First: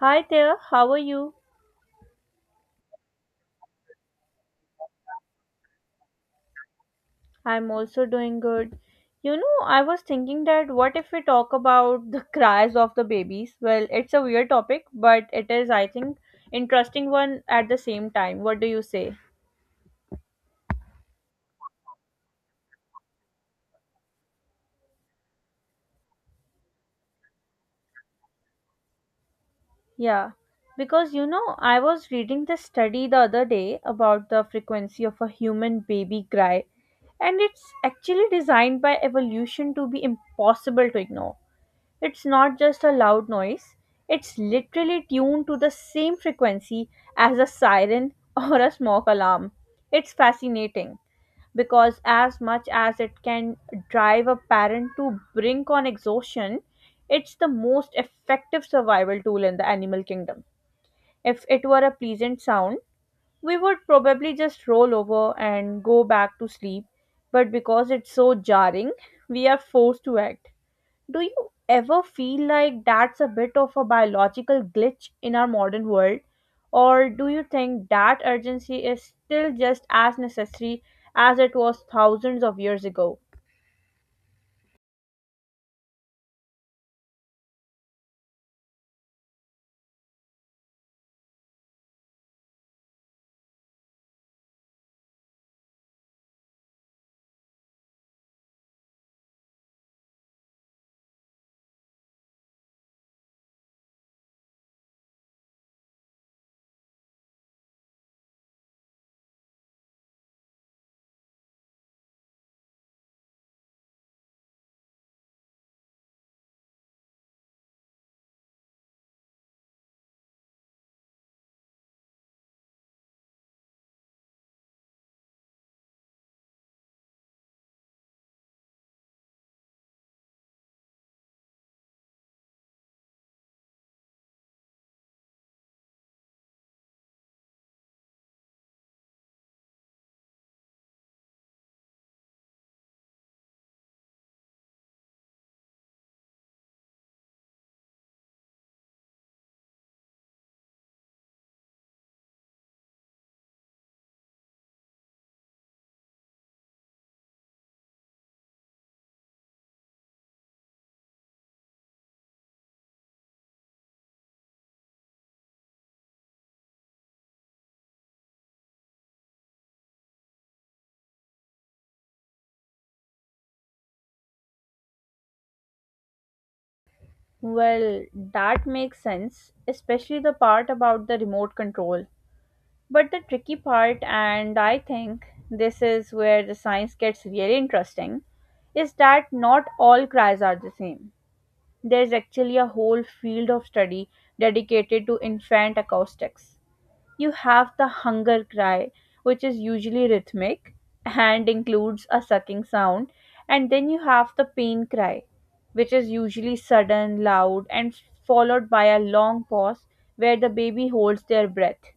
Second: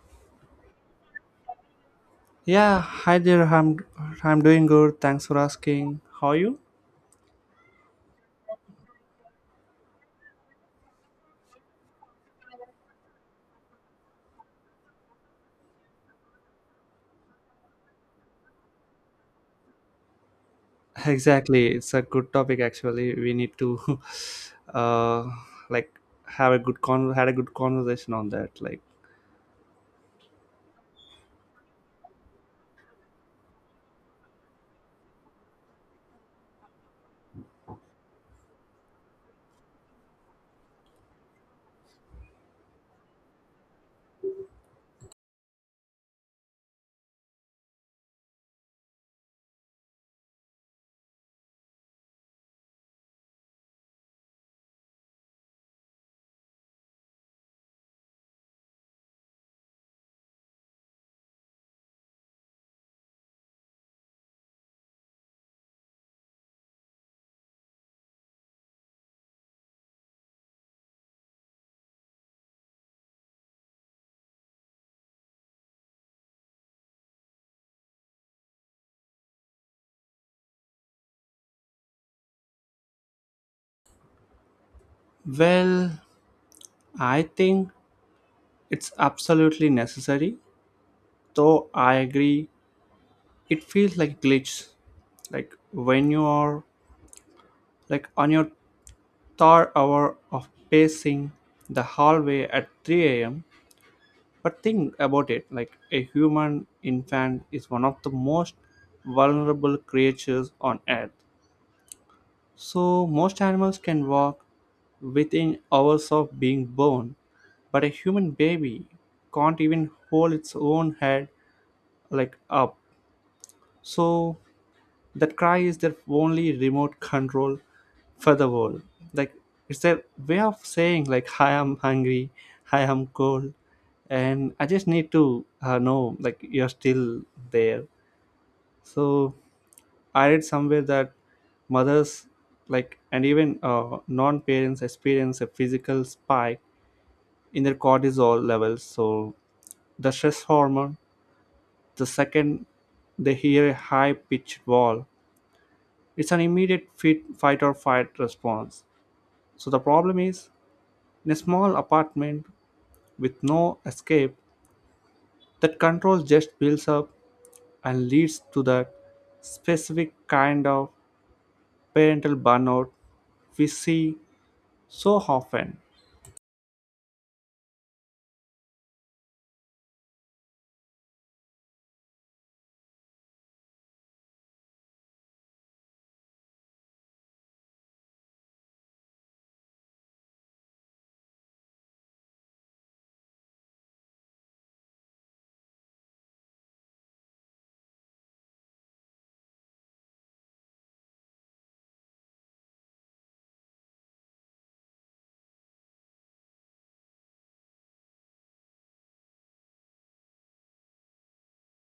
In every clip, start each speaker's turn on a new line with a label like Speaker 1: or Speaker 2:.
Speaker 1: Hi there, how are you?
Speaker 2: Yeah, hi there. I'm doing good. Thanks for asking. How are you?
Speaker 1: I'm also doing good. You know, I was thinking that what if we talk about the cries of the babies? Well, it's a weird topic, but it is, I think, interesting one at the same time. What do you say?
Speaker 2: Exactly. It's a good topic actually. We need to uh like have a good con had a good conversation on that. Like,
Speaker 1: Yeah, because you know, I was reading this study the other day about the frequency of a human baby cry, and it's actually designed by evolution to be impossible to ignore. It's not just a loud noise, it's literally tuned to the same frequency as a siren or a smoke alarm. It's fascinating because, as much as it can drive a parent to brink on exhaustion, it's the most effective survival tool in the animal kingdom. If it were a pleasant sound, we would probably just roll over and go back to sleep, but because it's so jarring, we are forced to act. Do you ever feel like that's a bit of a biological glitch in our modern world? Or do you think that urgency is still just as necessary as it was thousands of years ago?
Speaker 2: well, I think it's absolutely necessary. Though I agree it feels like glitch. Like when you are like on your third hour of pacing the hallway at 3 a.m. But think about it, like a human infant is one of the most vulnerable creatures on earth. So, most animals can walk within hours of being born, but a human baby can't even hold its own head like up. So, that cry is their only remote control for the world. Like, it's their way of saying, like, I am hungry, I am cold, and I just need to know, like, you're still there. So I read somewhere that mothers, like, and even non-parents experience a physical spike in their cortisol levels. So, the stress hormone, the second they hear a high pitched wall. It's an immediate fight or flight response. So the problem is, in a small apartment with no escape, that control just builds up and leads to that specific kind of parental burnout we see so often.
Speaker 1: Well, that makes sense, especially the part about the remote control. But the tricky part, and I think this is where the science gets really interesting, is that not all cries are the same. There's actually a whole field of study dedicated to infant acoustics. You have the hunger cry, which is usually rhythmic and includes a sucking sound, and then you have the pain cry, which is usually sudden, loud, and followed by a long pause where the baby holds their breath.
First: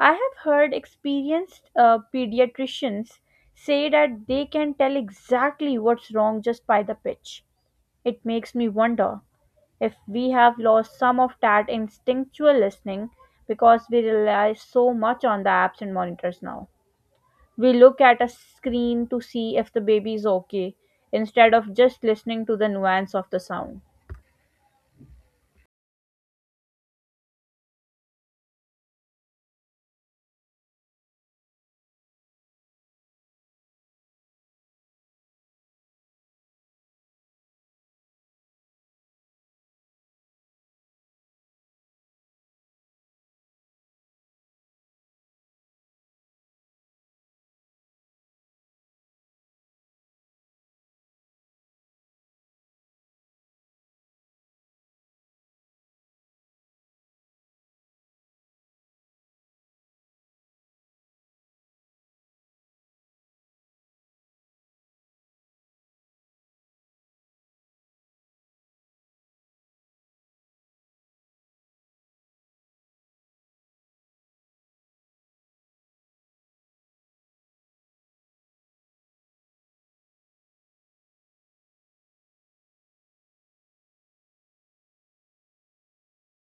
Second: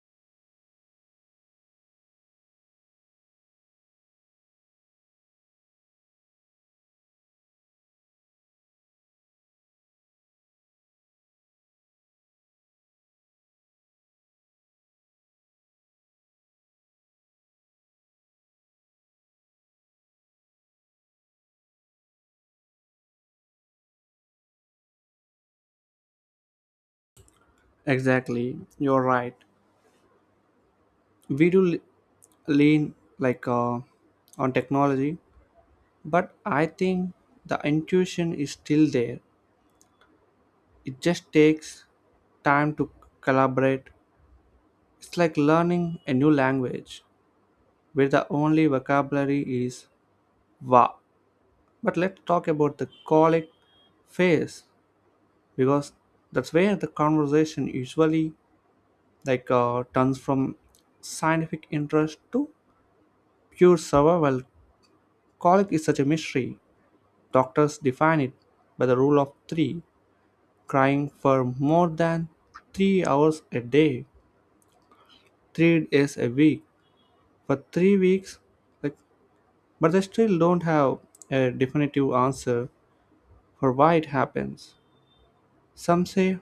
Speaker 1: I have heard experienced pediatricians say that they can tell exactly what's wrong just by the pitch. It makes me wonder if we have lost some of that instinctual listening because we rely so much on the apps and monitors now. We look at a screen to see if the baby is okay instead of just listening to the nuance of the sound.
Speaker 2: Exactly, you're right. We do lean, like, on technology, but I think the intuition is still there. It just takes time to collaborate. It's like learning a new language where the only vocabulary is va. But let's talk about the colic phase, because that's where the conversation usually, like, turns from scientific interest to pure survival. Well, colic is such a mystery. Doctors define it by the rule of three: crying for more than 3 hours a day, 3 days a week, for 3 weeks, like. But they still don't have a definitive answer for why it happens. Some say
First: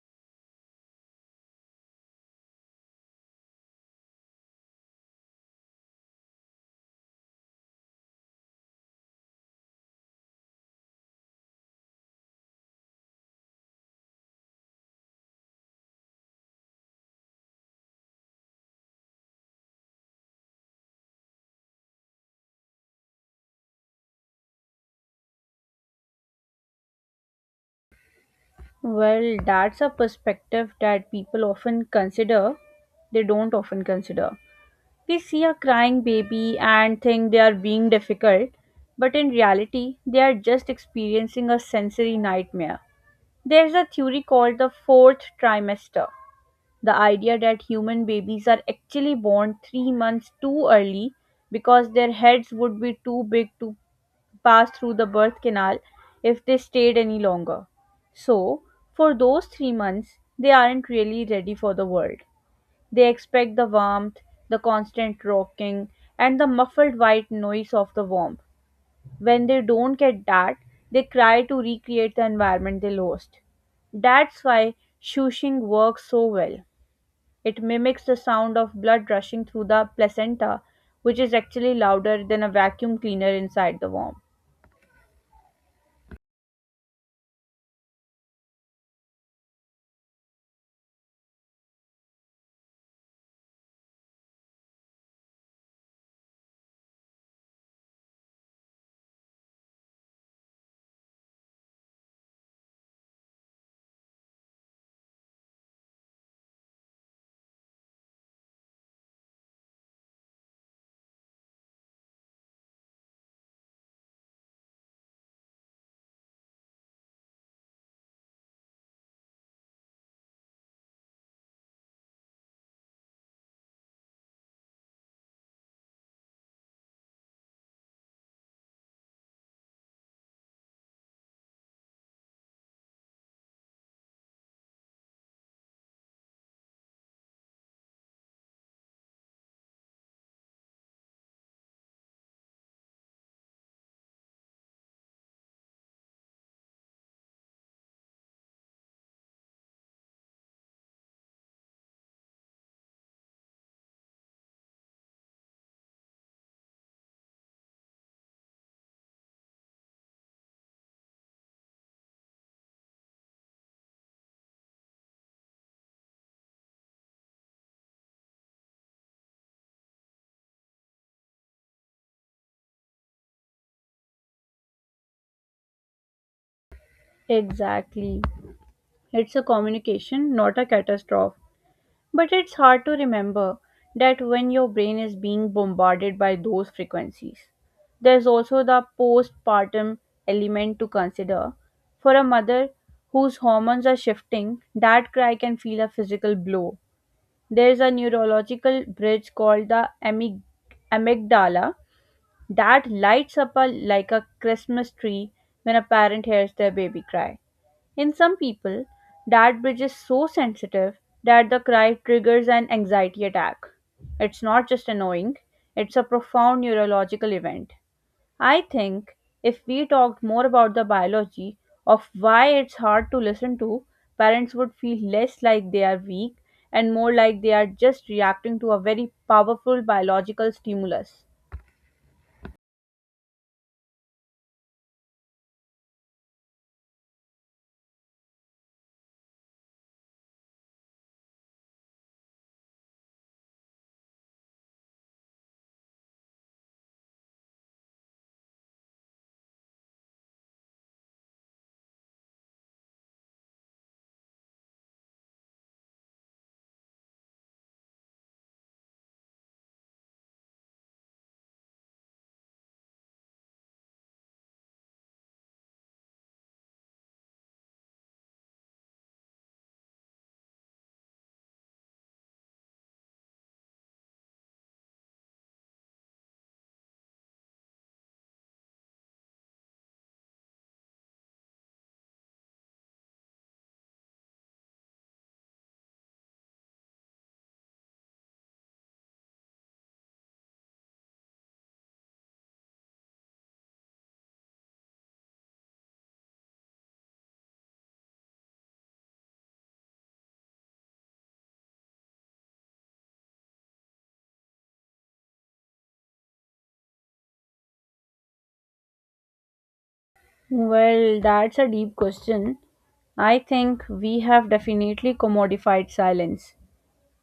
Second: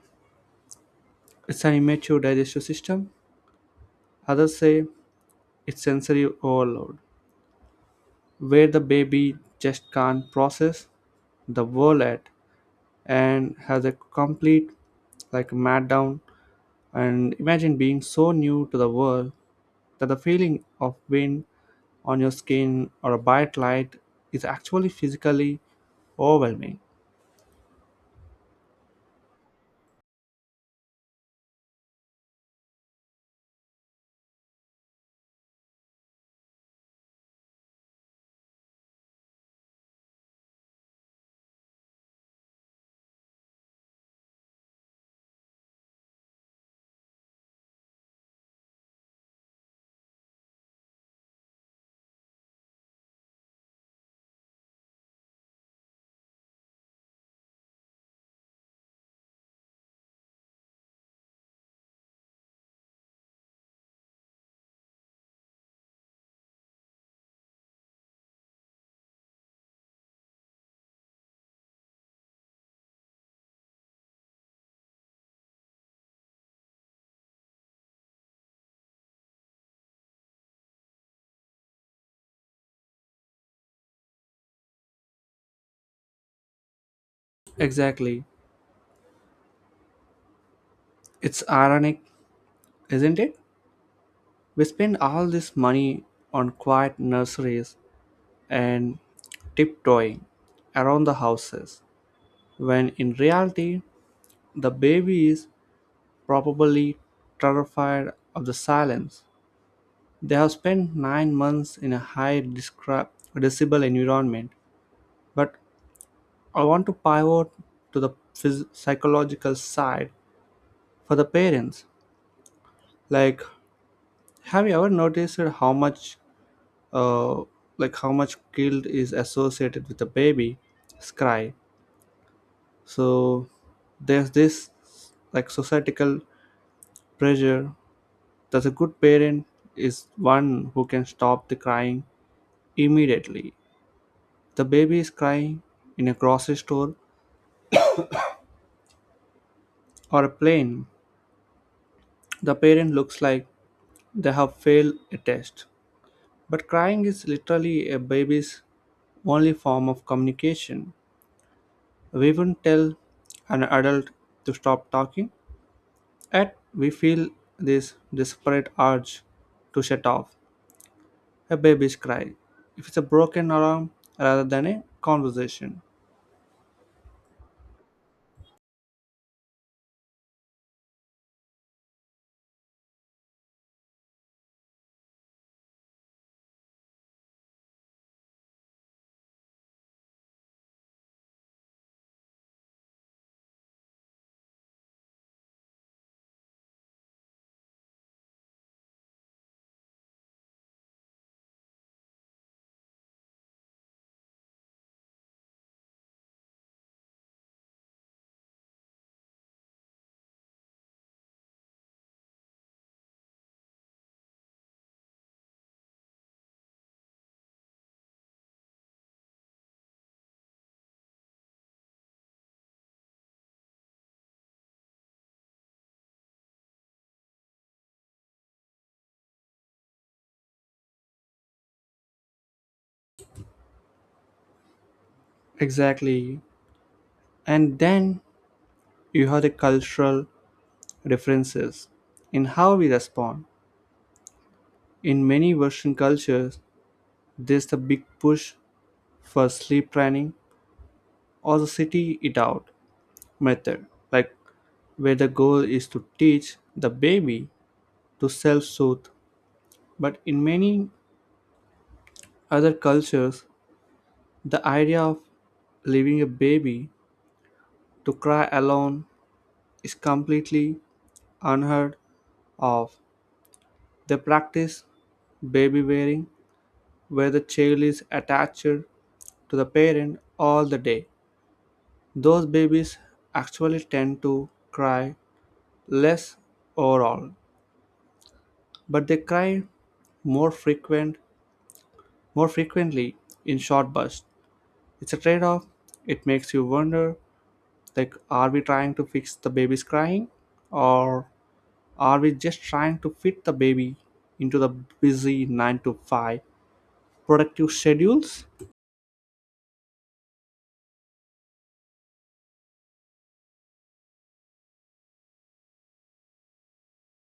Speaker 2: it's an immature digestive system, others say it's sensory overload, where the baby just can't process the world at, and has a complete, like, mat down. And imagine being so new to the world that the feeling of wind on your skin or a bright light is actually physically overwhelming.
Speaker 1: Well, that's a perspective that people often consider, they don't often consider. We see a crying baby and think they are being difficult, but in reality, they are just experiencing a sensory nightmare. There is a theory called the fourth trimester, the idea that human babies are actually born 3 months too early because their heads would be too big to pass through the birth canal if they stayed any longer. So, for those 3 months, they aren't really ready for the world. They expect the warmth, the constant rocking, and the muffled white noise of the womb. When they don't get that, they try to recreate the environment they lost. That's why shushing works so well. It mimics the sound of blood rushing through the placenta, which is actually louder than a vacuum cleaner inside the womb.
Speaker 2: Exactly. It's ironic, isn't it? We spend all this money on quiet nurseries and tiptoeing around the houses, when in reality, the baby is probably terrified of the silence. They have spent 9 months in a high decibel environment. But I want to pivot to the psychological side for the parents. Like, have you ever noticed uh, how much guilt is associated with a baby cry? So there's this, like, societal pressure that a good parent is one who can stop the crying immediately. The baby is crying in a grocery store or a plane. The parent looks like they have failed a test. But crying is literally a baby's only form of communication. We wouldn't tell an adult to stop talking. Yet we feel this desperate urge to shut off a baby's cry if it's a broken alarm rather than a conversation.
Speaker 1: Exactly. It's a communication, not a catastrophe. But it's hard to remember that when your brain is being bombarded by those frequencies. There's also the postpartum element to consider. For a mother whose hormones are shifting, that cry can feel a physical blow. There's a neurological bridge called the amygdala that lights up a, like a Christmas tree when a parent hears their baby cry. In some people, that bridge is so sensitive that the cry triggers an anxiety attack. It's not just annoying, it's a profound neurological event. I think if we talked more about the biology of why it's hard to listen to, parents would feel less like they are weak and more like they are just reacting to a very powerful biological stimulus.
Speaker 2: Exactly. And then you have the cultural differences in how we respond. In many Western cultures, there's the big push for sleep training or the city it out method, like, where the goal is to teach the baby to self soothe. But in many other cultures, the idea of leaving a baby to cry alone is completely unheard of. They practice baby wearing, where the child is attached to the parent all the day. Those babies actually tend to cry less overall, but they cry more frequent more frequently in short bursts. It's a trade-off. It makes you wonder, like, are we trying to fix the baby's crying, or are we just trying to fit the baby into the busy 9 to 5 productive schedules?
Speaker 1: Well, that's a deep question. I think we have definitely commodified silence.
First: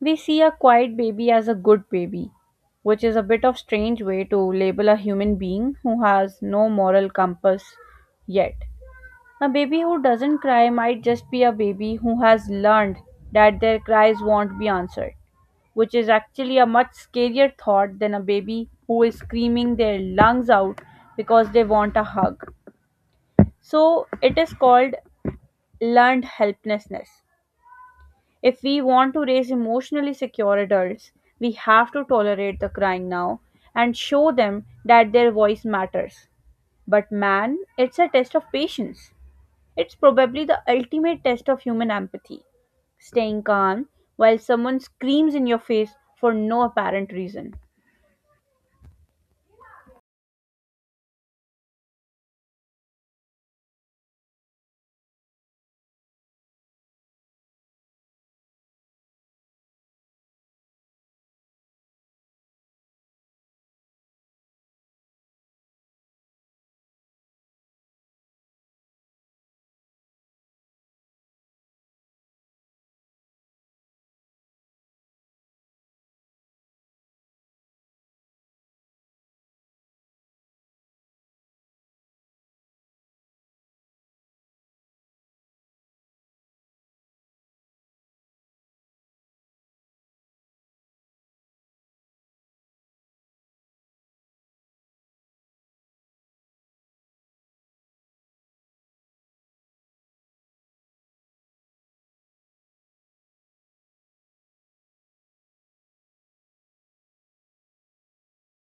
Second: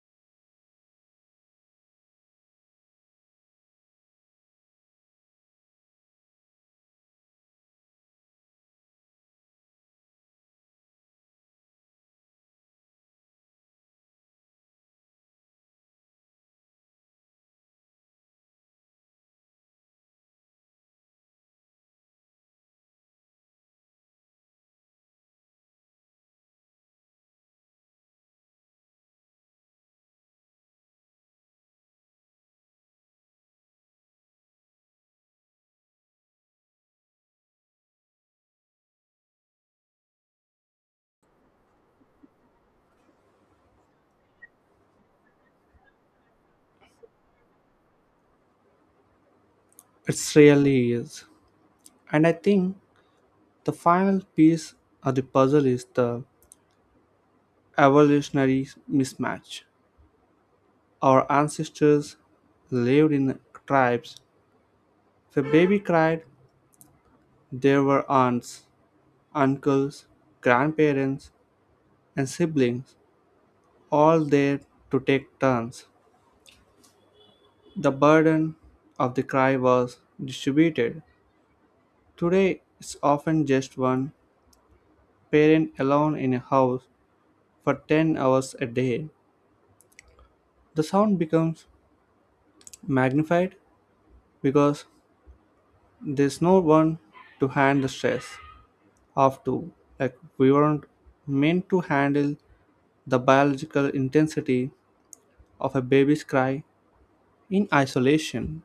Speaker 1: We see a quiet baby as a good baby, which is a bit of strange way to label a human being who has no moral compass yet. A baby who doesn't cry might just be a baby who has learned that their cries won't be answered, which is actually a much scarier thought than a baby who is screaming their lungs out because they want a hug. So it is called learned helplessness. If we want to raise emotionally secure adults, we have to tolerate the crying now and show them that their voice matters. But man, it's a test of patience. It's probably the ultimate test of human empathy. Staying calm while someone screams in your face for no apparent reason.
Speaker 2: It really is. And I think the final piece of the puzzle is the evolutionary mismatch. Our ancestors lived in tribes. If a baby cried, there were aunts, uncles, grandparents, and siblings all there to take turns. The burden of the cry was distributed. Today, it's often just one parent alone in a house for 10 hours a day. The sound becomes magnified because there's no one to hand the stress off to. Like, we weren't meant to handle the biological intensity of a baby's cry in isolation.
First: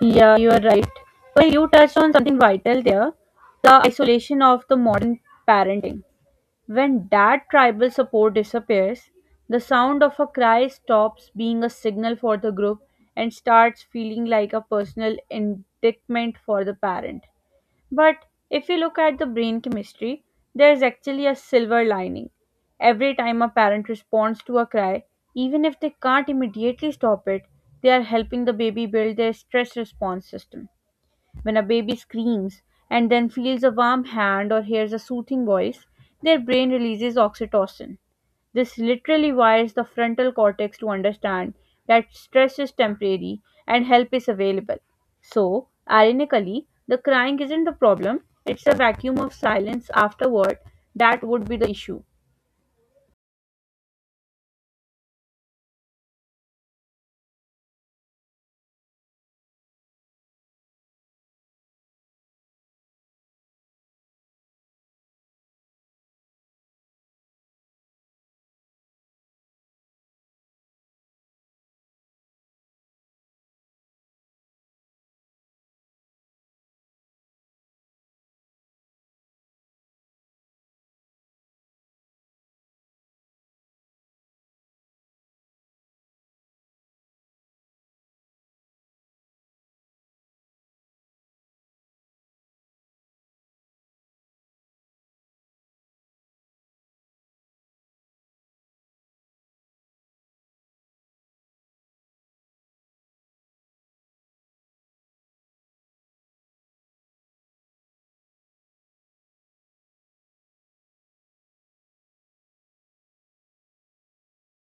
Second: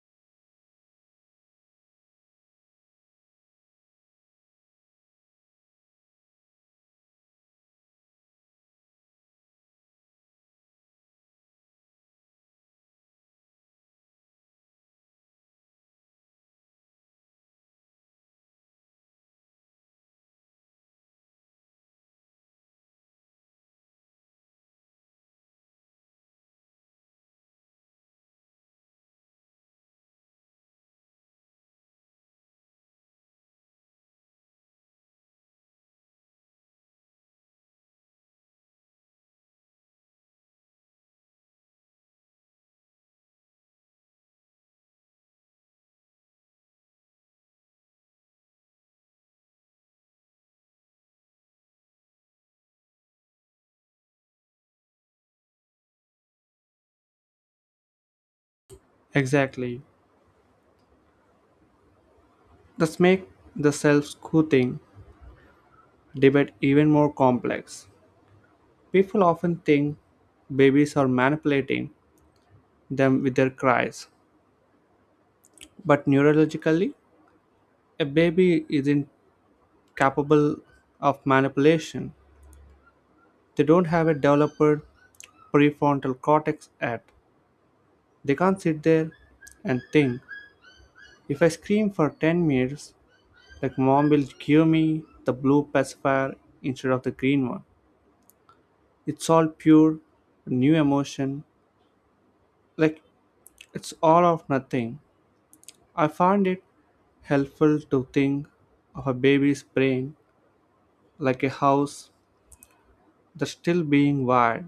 Speaker 1: Yeah, you are right. Well, you touched on something vital there, the isolation of the modern parenting. When that tribal support disappears, the sound of a cry stops being a signal for the group and starts feeling like a personal indictment for the parent. But if you look at the brain chemistry, there is actually a silver lining. Every time a parent responds to a cry, even if they can't immediately stop it, they are helping the baby build their stress response system. When a baby screams and then feels a warm hand or hears a soothing voice, their brain releases oxytocin. This literally wires the frontal cortex to understand that stress is temporary and help is available. So, ironically, the crying isn't the problem, it's the vacuum of silence afterward that would be the issue.
Speaker 2: Exactly. This makes the self soothing debate even more complex. People often think babies are manipulating them with their cries. But neurologically, a baby isn't capable of manipulation. They don't have a developed prefrontal cortex yet. They can't sit there and think. If I scream for 10 minutes, like, mom will give me the blue pacifier instead of the green one. It's all pure new emotion, like, it's all of nothing. I find it helpful to think of a baby's brain like a house that's still being wired.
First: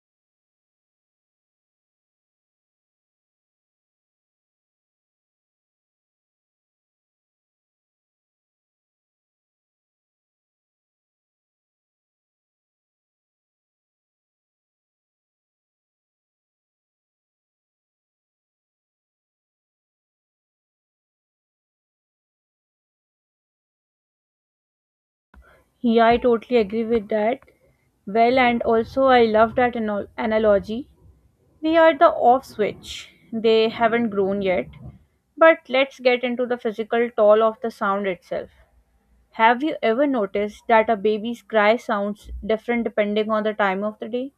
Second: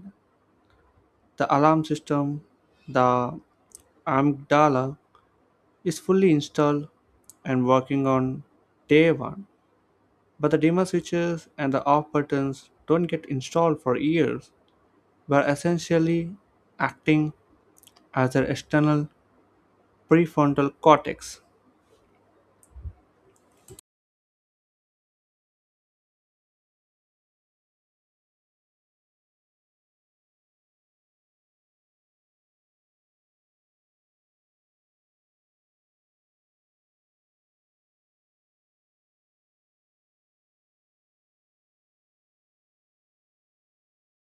Speaker 2: The alarm system, the amygdala, is fully installed and working on day one, but the dimmer switches and the off buttons don't get installed for years. We're essentially acting as their external prefrontal cortex.
Speaker 1: Yeah, I totally agree with that. Well, and also I love that analogy. We are the off switch. They haven't grown yet. But let's get into the physical toll of the sound itself. Have you ever noticed that a baby's cry sounds different depending on the time of the day?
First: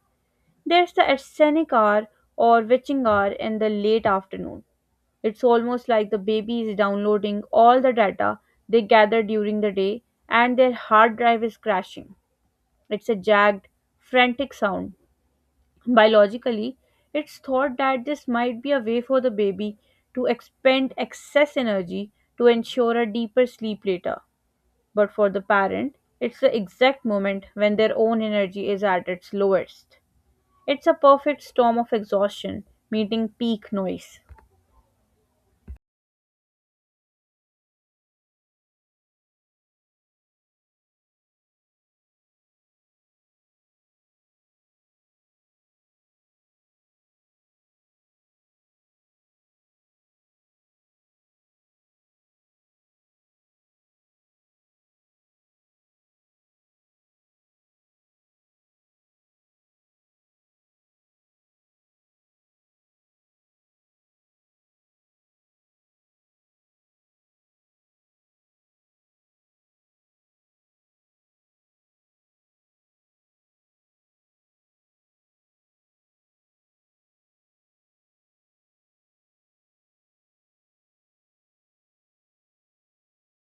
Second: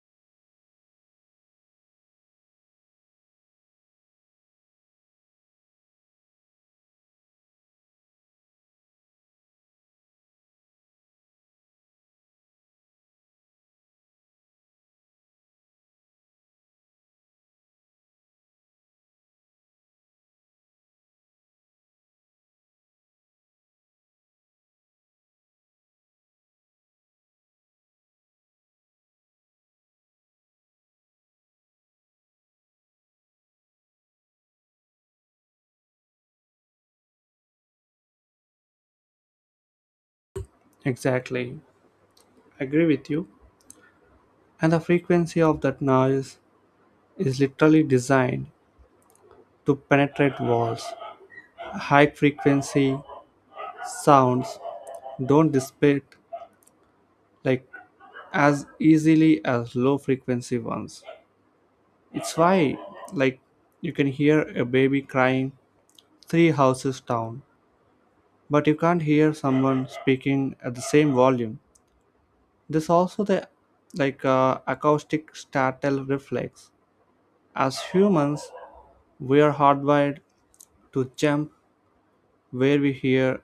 Speaker 1: There's the ascenic hour or witching hour in the late afternoon. It's almost like the baby is downloading all the data they gather during the day and their hard drive is crashing. It's a jagged, frantic sound. Biologically, it's thought that this might be a way for the baby to expend excess energy to ensure a deeper sleep later. But for the parent, it's the exact moment when their own energy is at its lowest. It's a perfect storm of exhaustion meeting peak noise.
Speaker 2: Exactly, I agree with you. And the frequency of that noise is literally designed to penetrate walls. High frequency sounds don't dissipate, like, as easily as low frequency ones. It's why, like, you can hear a baby crying three houses down, but you can't hear someone speaking at the same volume. There's also the, like, acoustic startle reflex. As humans, we are hardwired to jump where we hear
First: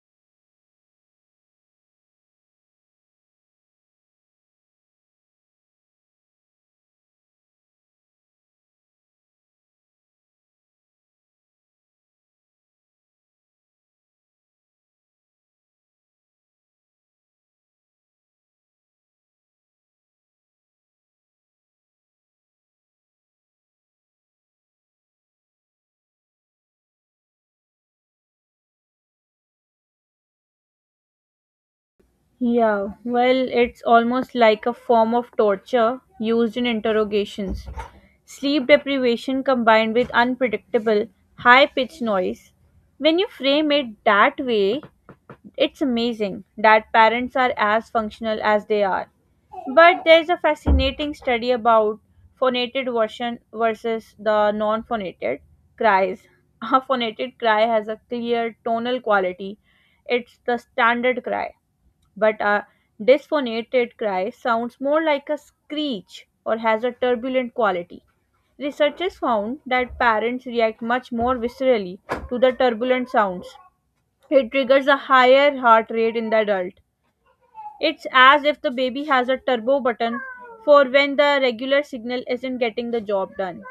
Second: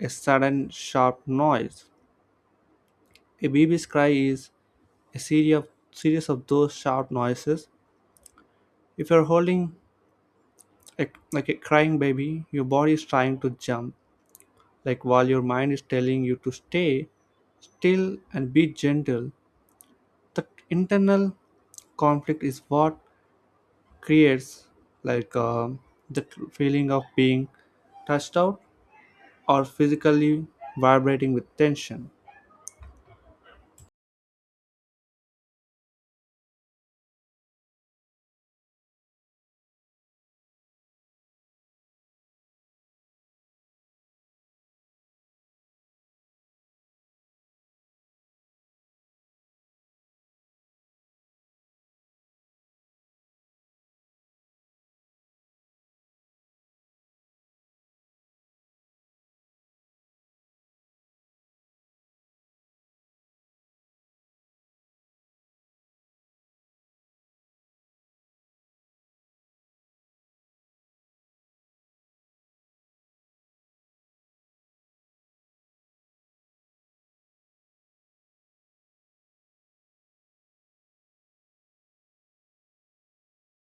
Speaker 2: a sudden sharp noise. A baby's cry is a series of those sharp noises. If you're holding a, like a crying baby, your body is trying to jump, like, while your mind is telling you to stay still and be gentle. That internal conflict is what creates, like, the feeling of being touched out or physically vibrating with tension.
Speaker 1: Yeah, well, it's almost like a form of torture used in interrogations. Sleep deprivation combined with unpredictable, high pitched noise. When you frame it that way, it's amazing that parents are as functional as they are. But there's a fascinating study about phonated version versus the non phonated cries. A phonated cry has a clear tonal quality, it's the standard cry, but a dysphonated cry sounds more like a screech or has a turbulent quality. Researchers found that parents react much more viscerally to the turbulent sounds. It triggers a higher heart rate in the adult. It's as if the baby has a turbo button for when the regular signal isn't getting the job done.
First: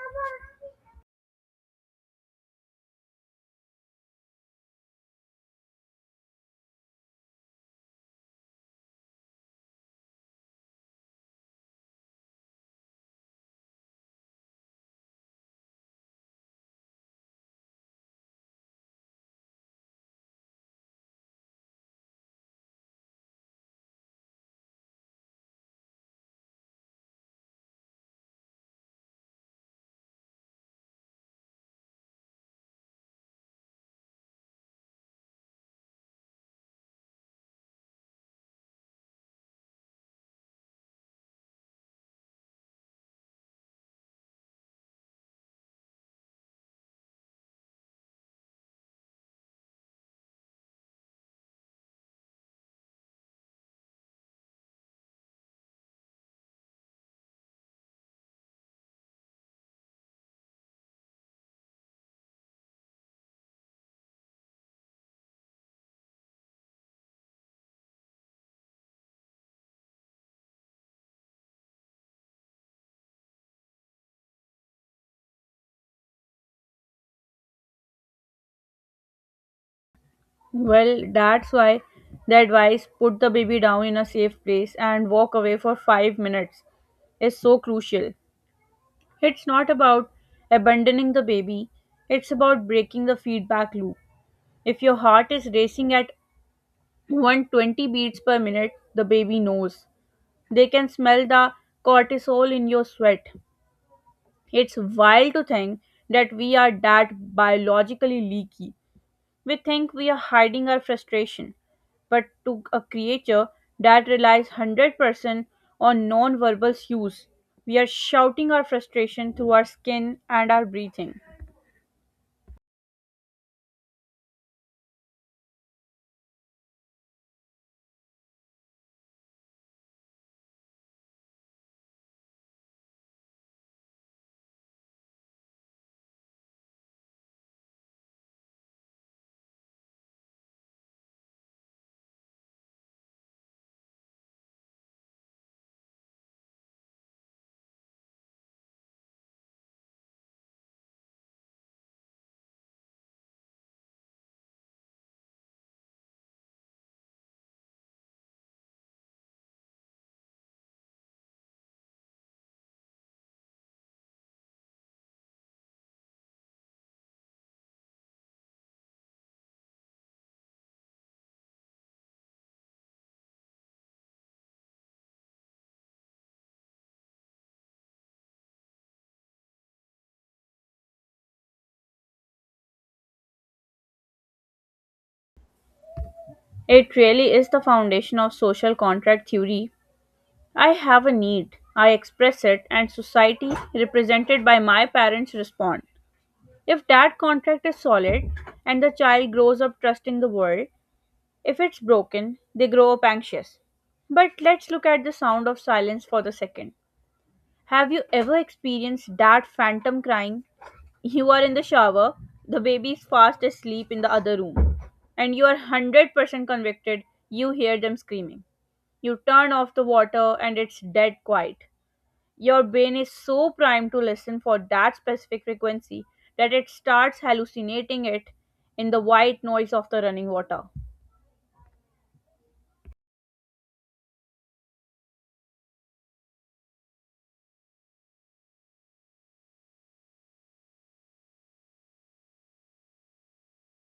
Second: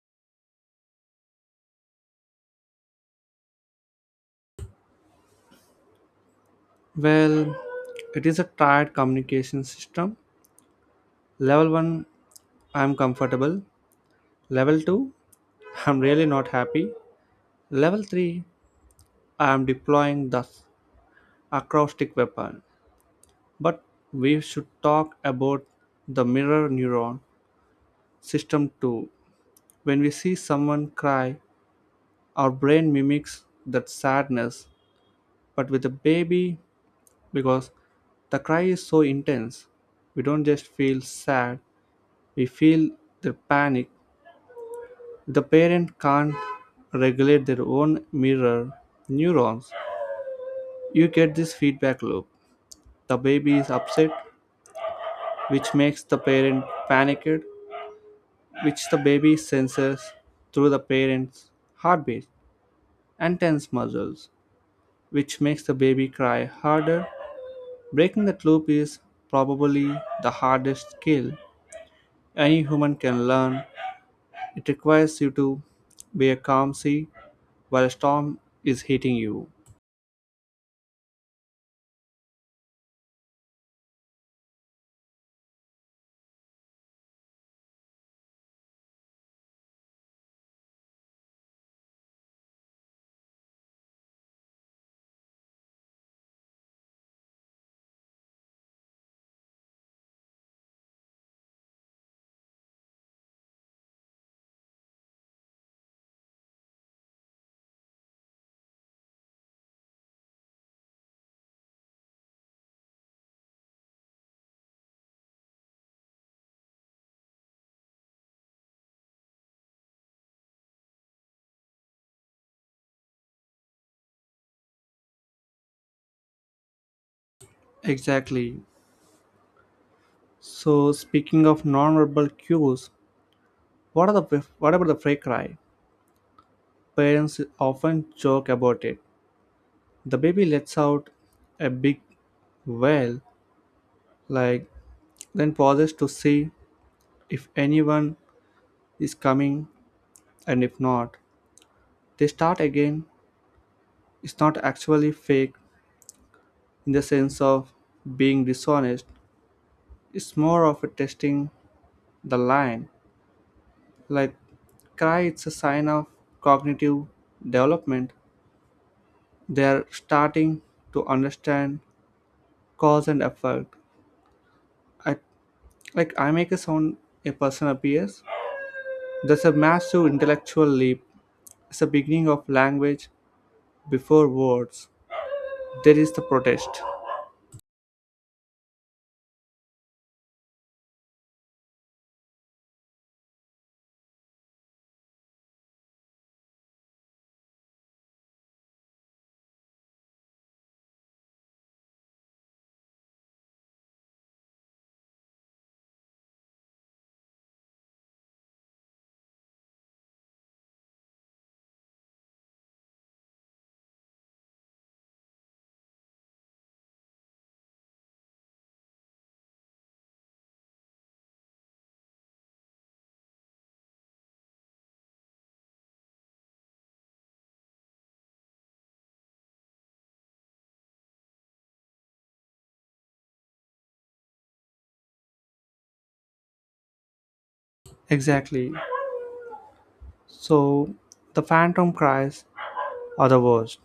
Speaker 2: Well, it is a tired communication system. Level 1: I'm comfortable. Level 2: I'm really not happy. Level 3: I'm deploying the acoustic weapon. But we should talk about the mirror neuron system too. When we see someone cry, our brain mimics that sadness. But with a baby, because the cry is so intense, we don't just feel sad, we feel the panic. The parent can't regulate their own mirror neurons. You get this feedback loop. The baby is upset, which makes the parent panicked, which the baby senses through the parent's heartbeat and tense muscles, which makes the baby cry harder. Breaking that loop is probably the hardest skill any human can learn. It requires you to be a calm sea while a storm is hitting you.
Speaker 1: Well, that's why the advice, put the baby down in a safe place and walk away for 5 minutes, is so crucial. It's not about abandoning the baby, it's about breaking the feedback loop. If your heart is racing at 120 beats per minute, the baby knows. They can smell the cortisol in your sweat. It's wild to think that we are that biologically leaky. We think we are hiding our frustration, but to a creature that relies 100% on non verbal cues, we are shouting our frustration through our skin and our breathing.
Speaker 2: Exactly. So speaking of nonverbal cues, what about the fray cry? Parents often joke about it. The baby lets out a big wail, like, then pauses to see if anyone is coming, and if not, they start again. It's not actually fake in the sense of being dishonest, it's more of a testing the line, like, cry. It's a sign of cognitive development. They are starting to understand cause and effect. I, like, I make a sound, a person appears. There's a massive intellectual leap. It's the beginning of language. Before words, there is the protest.
Speaker 1: It really is the foundation of social contract theory. I have a need, I express it, and society, represented by my parents, respond. If that contract is solid and the child grows up trusting the world, if it's broken, they grow up anxious. But let's look at the sound of silence for the second. Have you ever experienced that phantom crying? You are in the shower, the baby is fast asleep in the other room, and you are 100% convicted you hear them screaming. You turn off the water and it's dead quiet. Your brain is so primed to listen for that specific frequency that it starts hallucinating it in the white noise of the running water.
Speaker 2: Exactly. So the phantom cries are the worst.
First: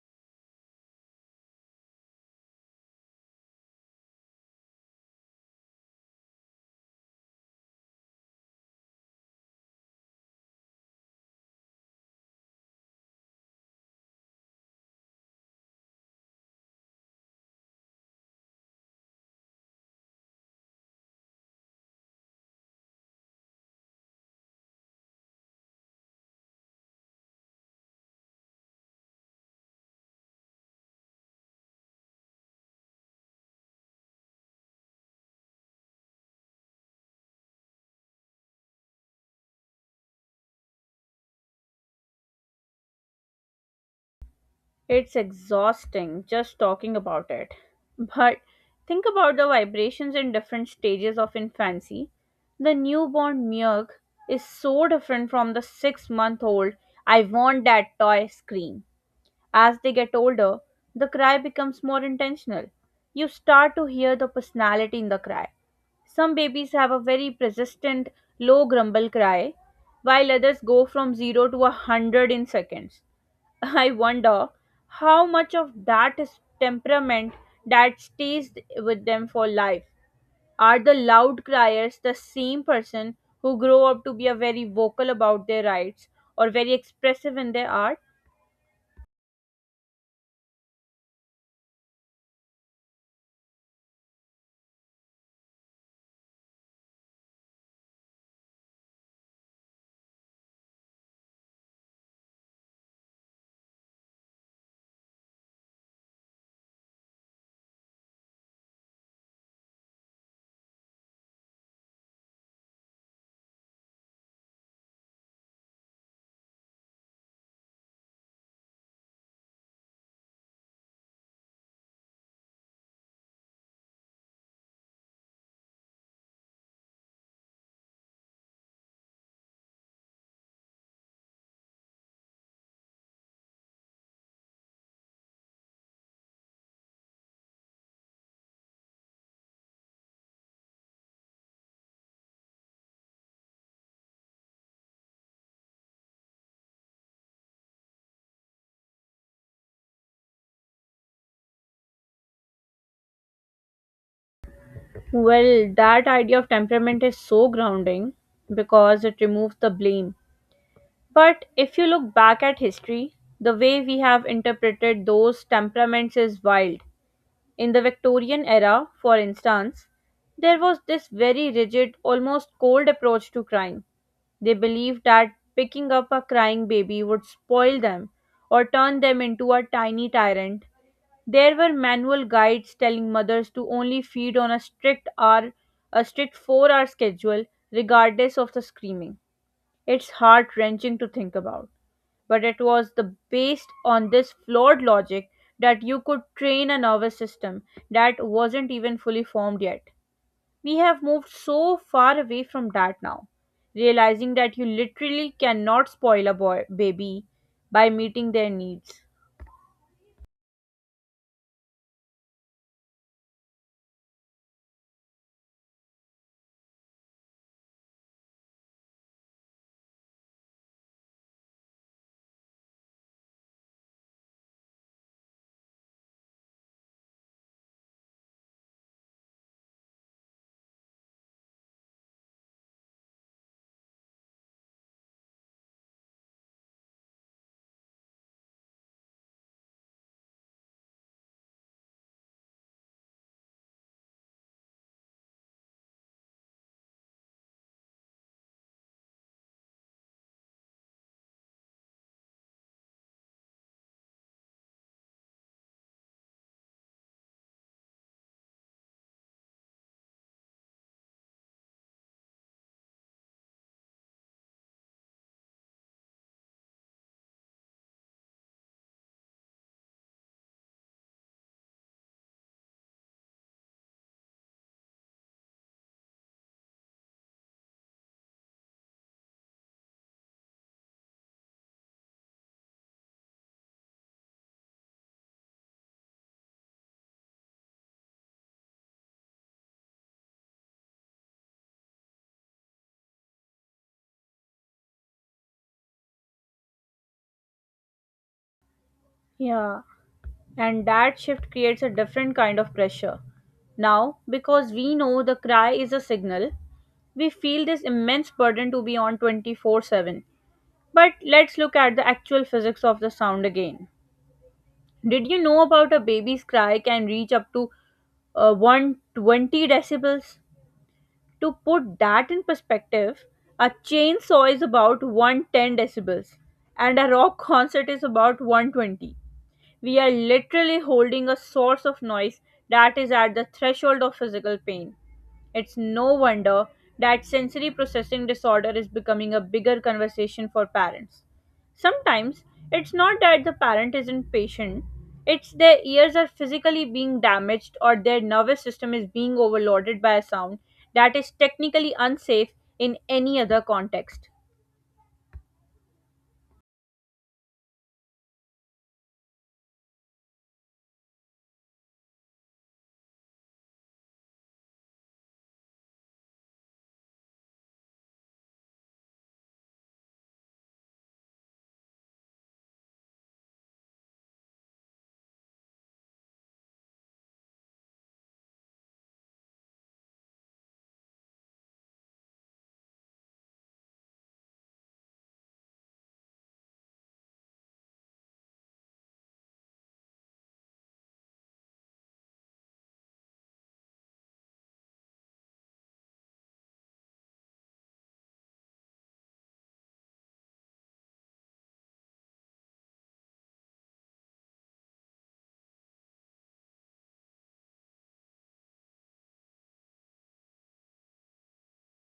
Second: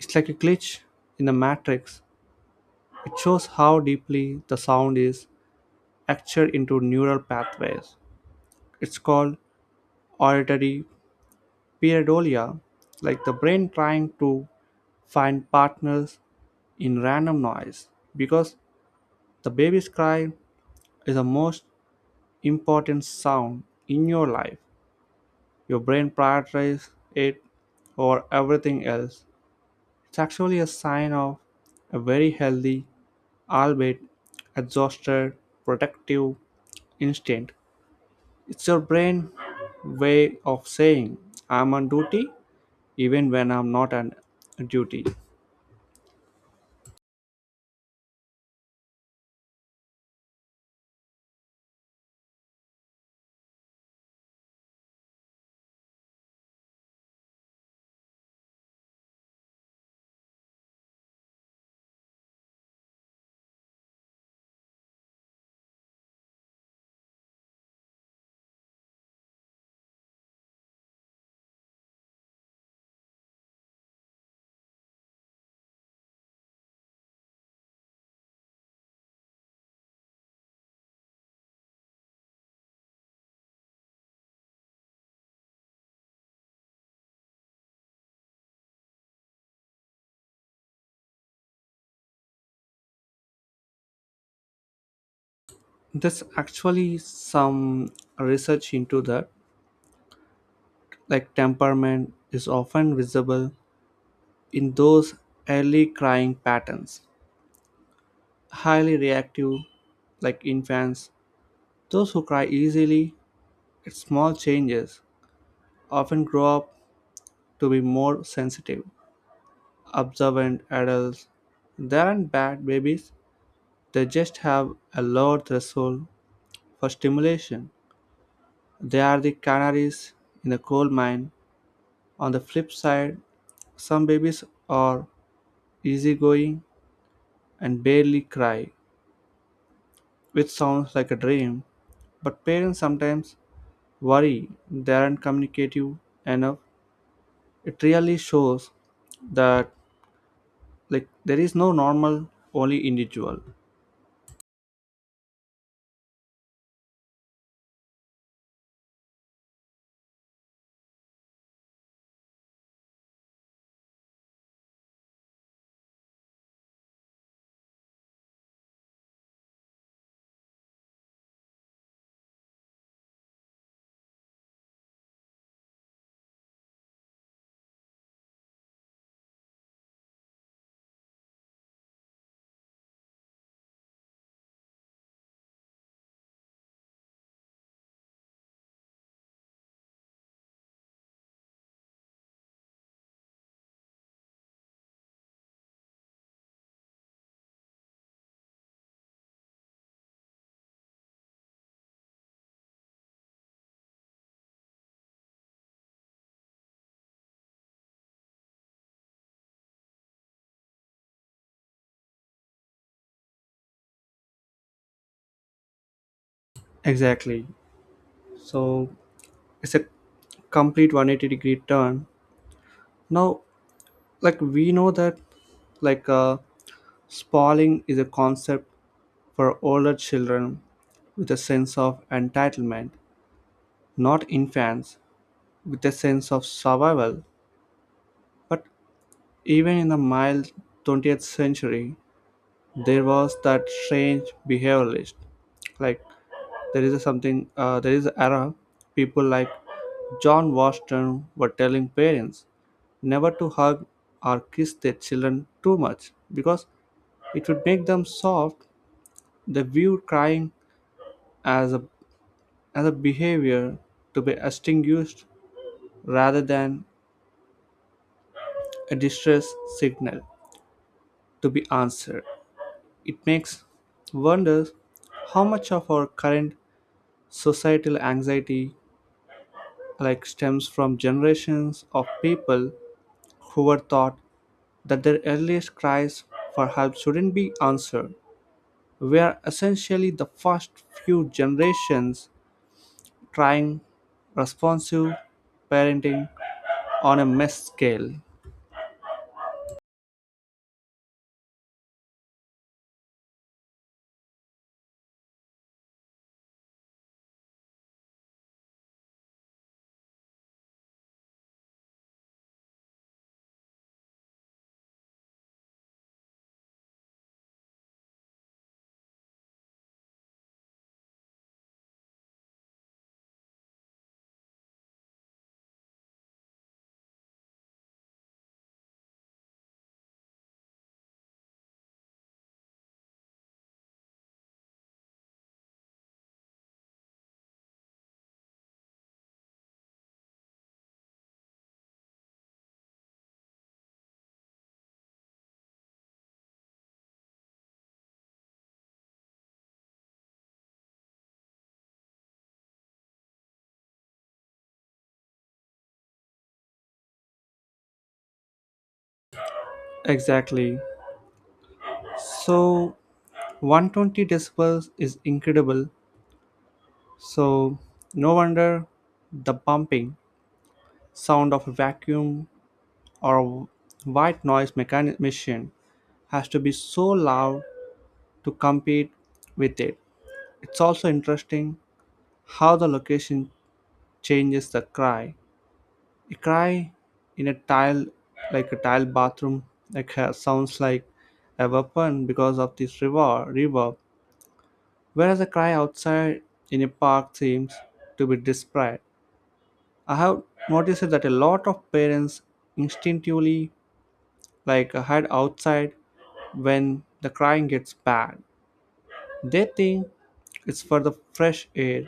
Speaker 2: It's like a glitch in the matrix. It shows how deeply the sound is etched into neural pathways. It's called auditory pareidolia, like the brain trying to find partners in random noise. Because the baby's cry is the most important sound in your life. Your brain prioritizes it over everything else. It's actually a sign of a very healthy, albeit exhausted, protective instinct. It's your brain way of saying, I'm on duty, even when I'm not on duty.
Speaker 1: It's exhausting just talking about it. But think about the vibrations in different stages of infancy. The newborn milk is so different from the 6-month old, I want that toy scream. As they get older, the cry becomes more intentional. You start to hear the personality in the cry. Some babies have a very persistent, low grumble cry, while others go from 0 to a 100 in seconds. I wonder how much of that is temperament that stays with them for life. Are the loud criers the same person who grow up to be a very vocal about their rights or very expressive in their art?
Speaker 2: There's actually some research into that. Like, temperament is often visible in those early crying patterns. Highly reactive, like, infants, those who cry easily at small changes, often grow up to be more sensitive, observant adults. Than bad babies, they just have a lower threshold for stimulation. They are the canaries in the coal mine. On the flip side, some babies are easygoing and barely cry, which sounds like a dream, but parents sometimes worry they aren't communicative enough. It really shows that, like, there is no normal, only individual.
Speaker 1: Well, that idea of temperament is so grounding because it removes the blame. But if you look back at history, the way we have interpreted those temperaments is wild. In the Victorian era, for instance, there was this very rigid, almost cold approach to crime. They believed that picking up a crying baby would spoil them or turn them into a tiny tyrant. There were manual guides telling mothers to only feed on a strict hour, a strict 4-hour schedule regardless of the screaming. It's heart-wrenching to think about, but it was the based on this flawed logic that you could train a nervous system that wasn't even fully formed yet. We have moved so far away from that now, realizing that you literally cannot spoil a boy baby by meeting their needs.
Speaker 2: Exactly. So it's a complete 180 degree turn now, like we know that, like, spalling is a concept for older children with a sense of entitlement, not infants with a sense of survival. But even in the mild 20th century, there was that strange behaviorist, like, there is a something. There is an era. People like John Washington were telling parents never to hug or kiss their children too much, because it would make them soft. They viewed crying as a as a behavior to be extinguished rather than a distress signal to be answered. It makes wonders how much of our current societal anxiety, like, stems from generations of people whoever thought that their earliest cries for help shouldn't be answered, were essentially the first few generations trying responsive parenting on a mesh scale.
Speaker 1: Yeah, and that shift creates a different kind of pressure. Now, because we know the cry is a signal, we feel this immense burden to be on 24/7. But let's look at the actual physics of the sound again. Did you know about a baby's cry can reach up to 120 decibels? To put that in perspective, a chainsaw is about 110 decibels and a rock concert is about 120. We are literally holding a source of noise that is at the threshold of physical pain. It's no wonder that sensory processing disorder is becoming a bigger conversation for parents. Sometimes it's not that the parent isn't patient, it's their ears are physically being damaged or their nervous system is being overloaded by a sound that is technically unsafe in any other context.
Speaker 2: Exactly. So 120 decibels is incredible. So no wonder the bumping sound of a vacuum or a white noise machine has to be so loud to compete with it. It's also interesting how the location changes the cry. A cry in a tile, like a tile bathroom, like sounds like a weapon because of this reverb, whereas a cry outside in a park seems to be desperate. I have noticed that a lot of parents instinctively, like, hide outside when the crying gets bad. They think it's for the fresh air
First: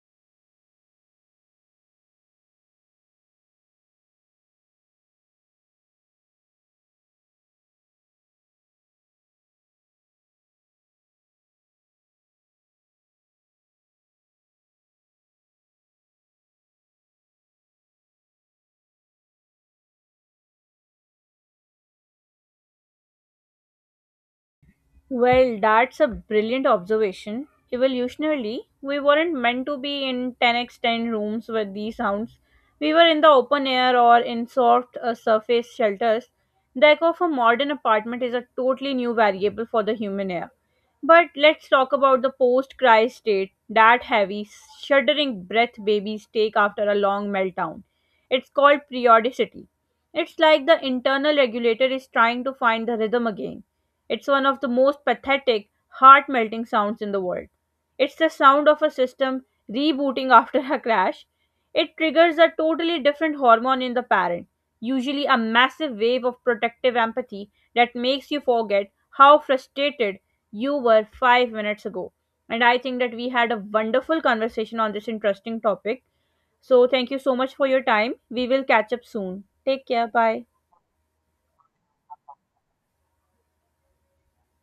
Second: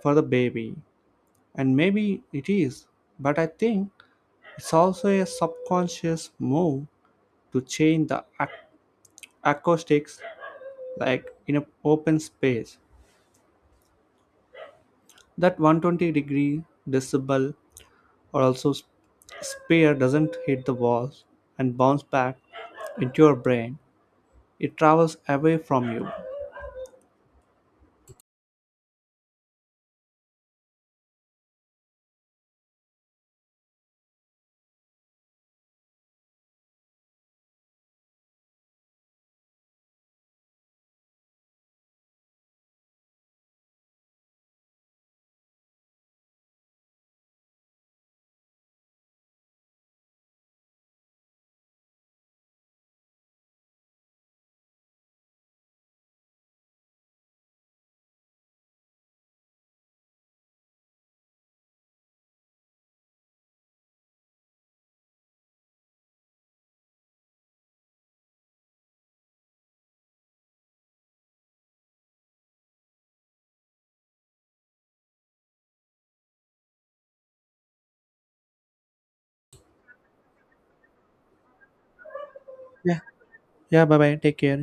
Speaker 2: for the baby, and maybe it is, but I think it's also a subconscious move to change the acoustics, like, in an open space. That 120-degree decibel or also sphere doesn't hit the walls and bounce back into your brain. It travels away
Speaker 1: Well,
Speaker 2: from
Speaker 1: that's
Speaker 2: you.
Speaker 1: a brilliant observation. Evolutionarily, we weren't meant to be in 10x10 rooms with these sounds. We were in the open air or in soft surface shelters. The echo of a modern apartment is a totally new variable for the human ear. But let's talk about the post cry state, that heavy, shuddering breath babies take after a long meltdown. It's called periodicity. It's like the internal regulator is trying to find the rhythm again. It's one of the most pathetic, heart melting sounds in the world. It's the sound of a system rebooting after a crash. It triggers a totally different hormone in the parent, usually a massive wave of protective empathy that makes you forget how frustrated you were 5 minutes ago. And I think that we had a wonderful conversation on this interesting topic. So, thank you so much for your time. We will catch up soon. Take care. Bye.
Speaker 2: Yeah. Yeah, bye bye. Take care.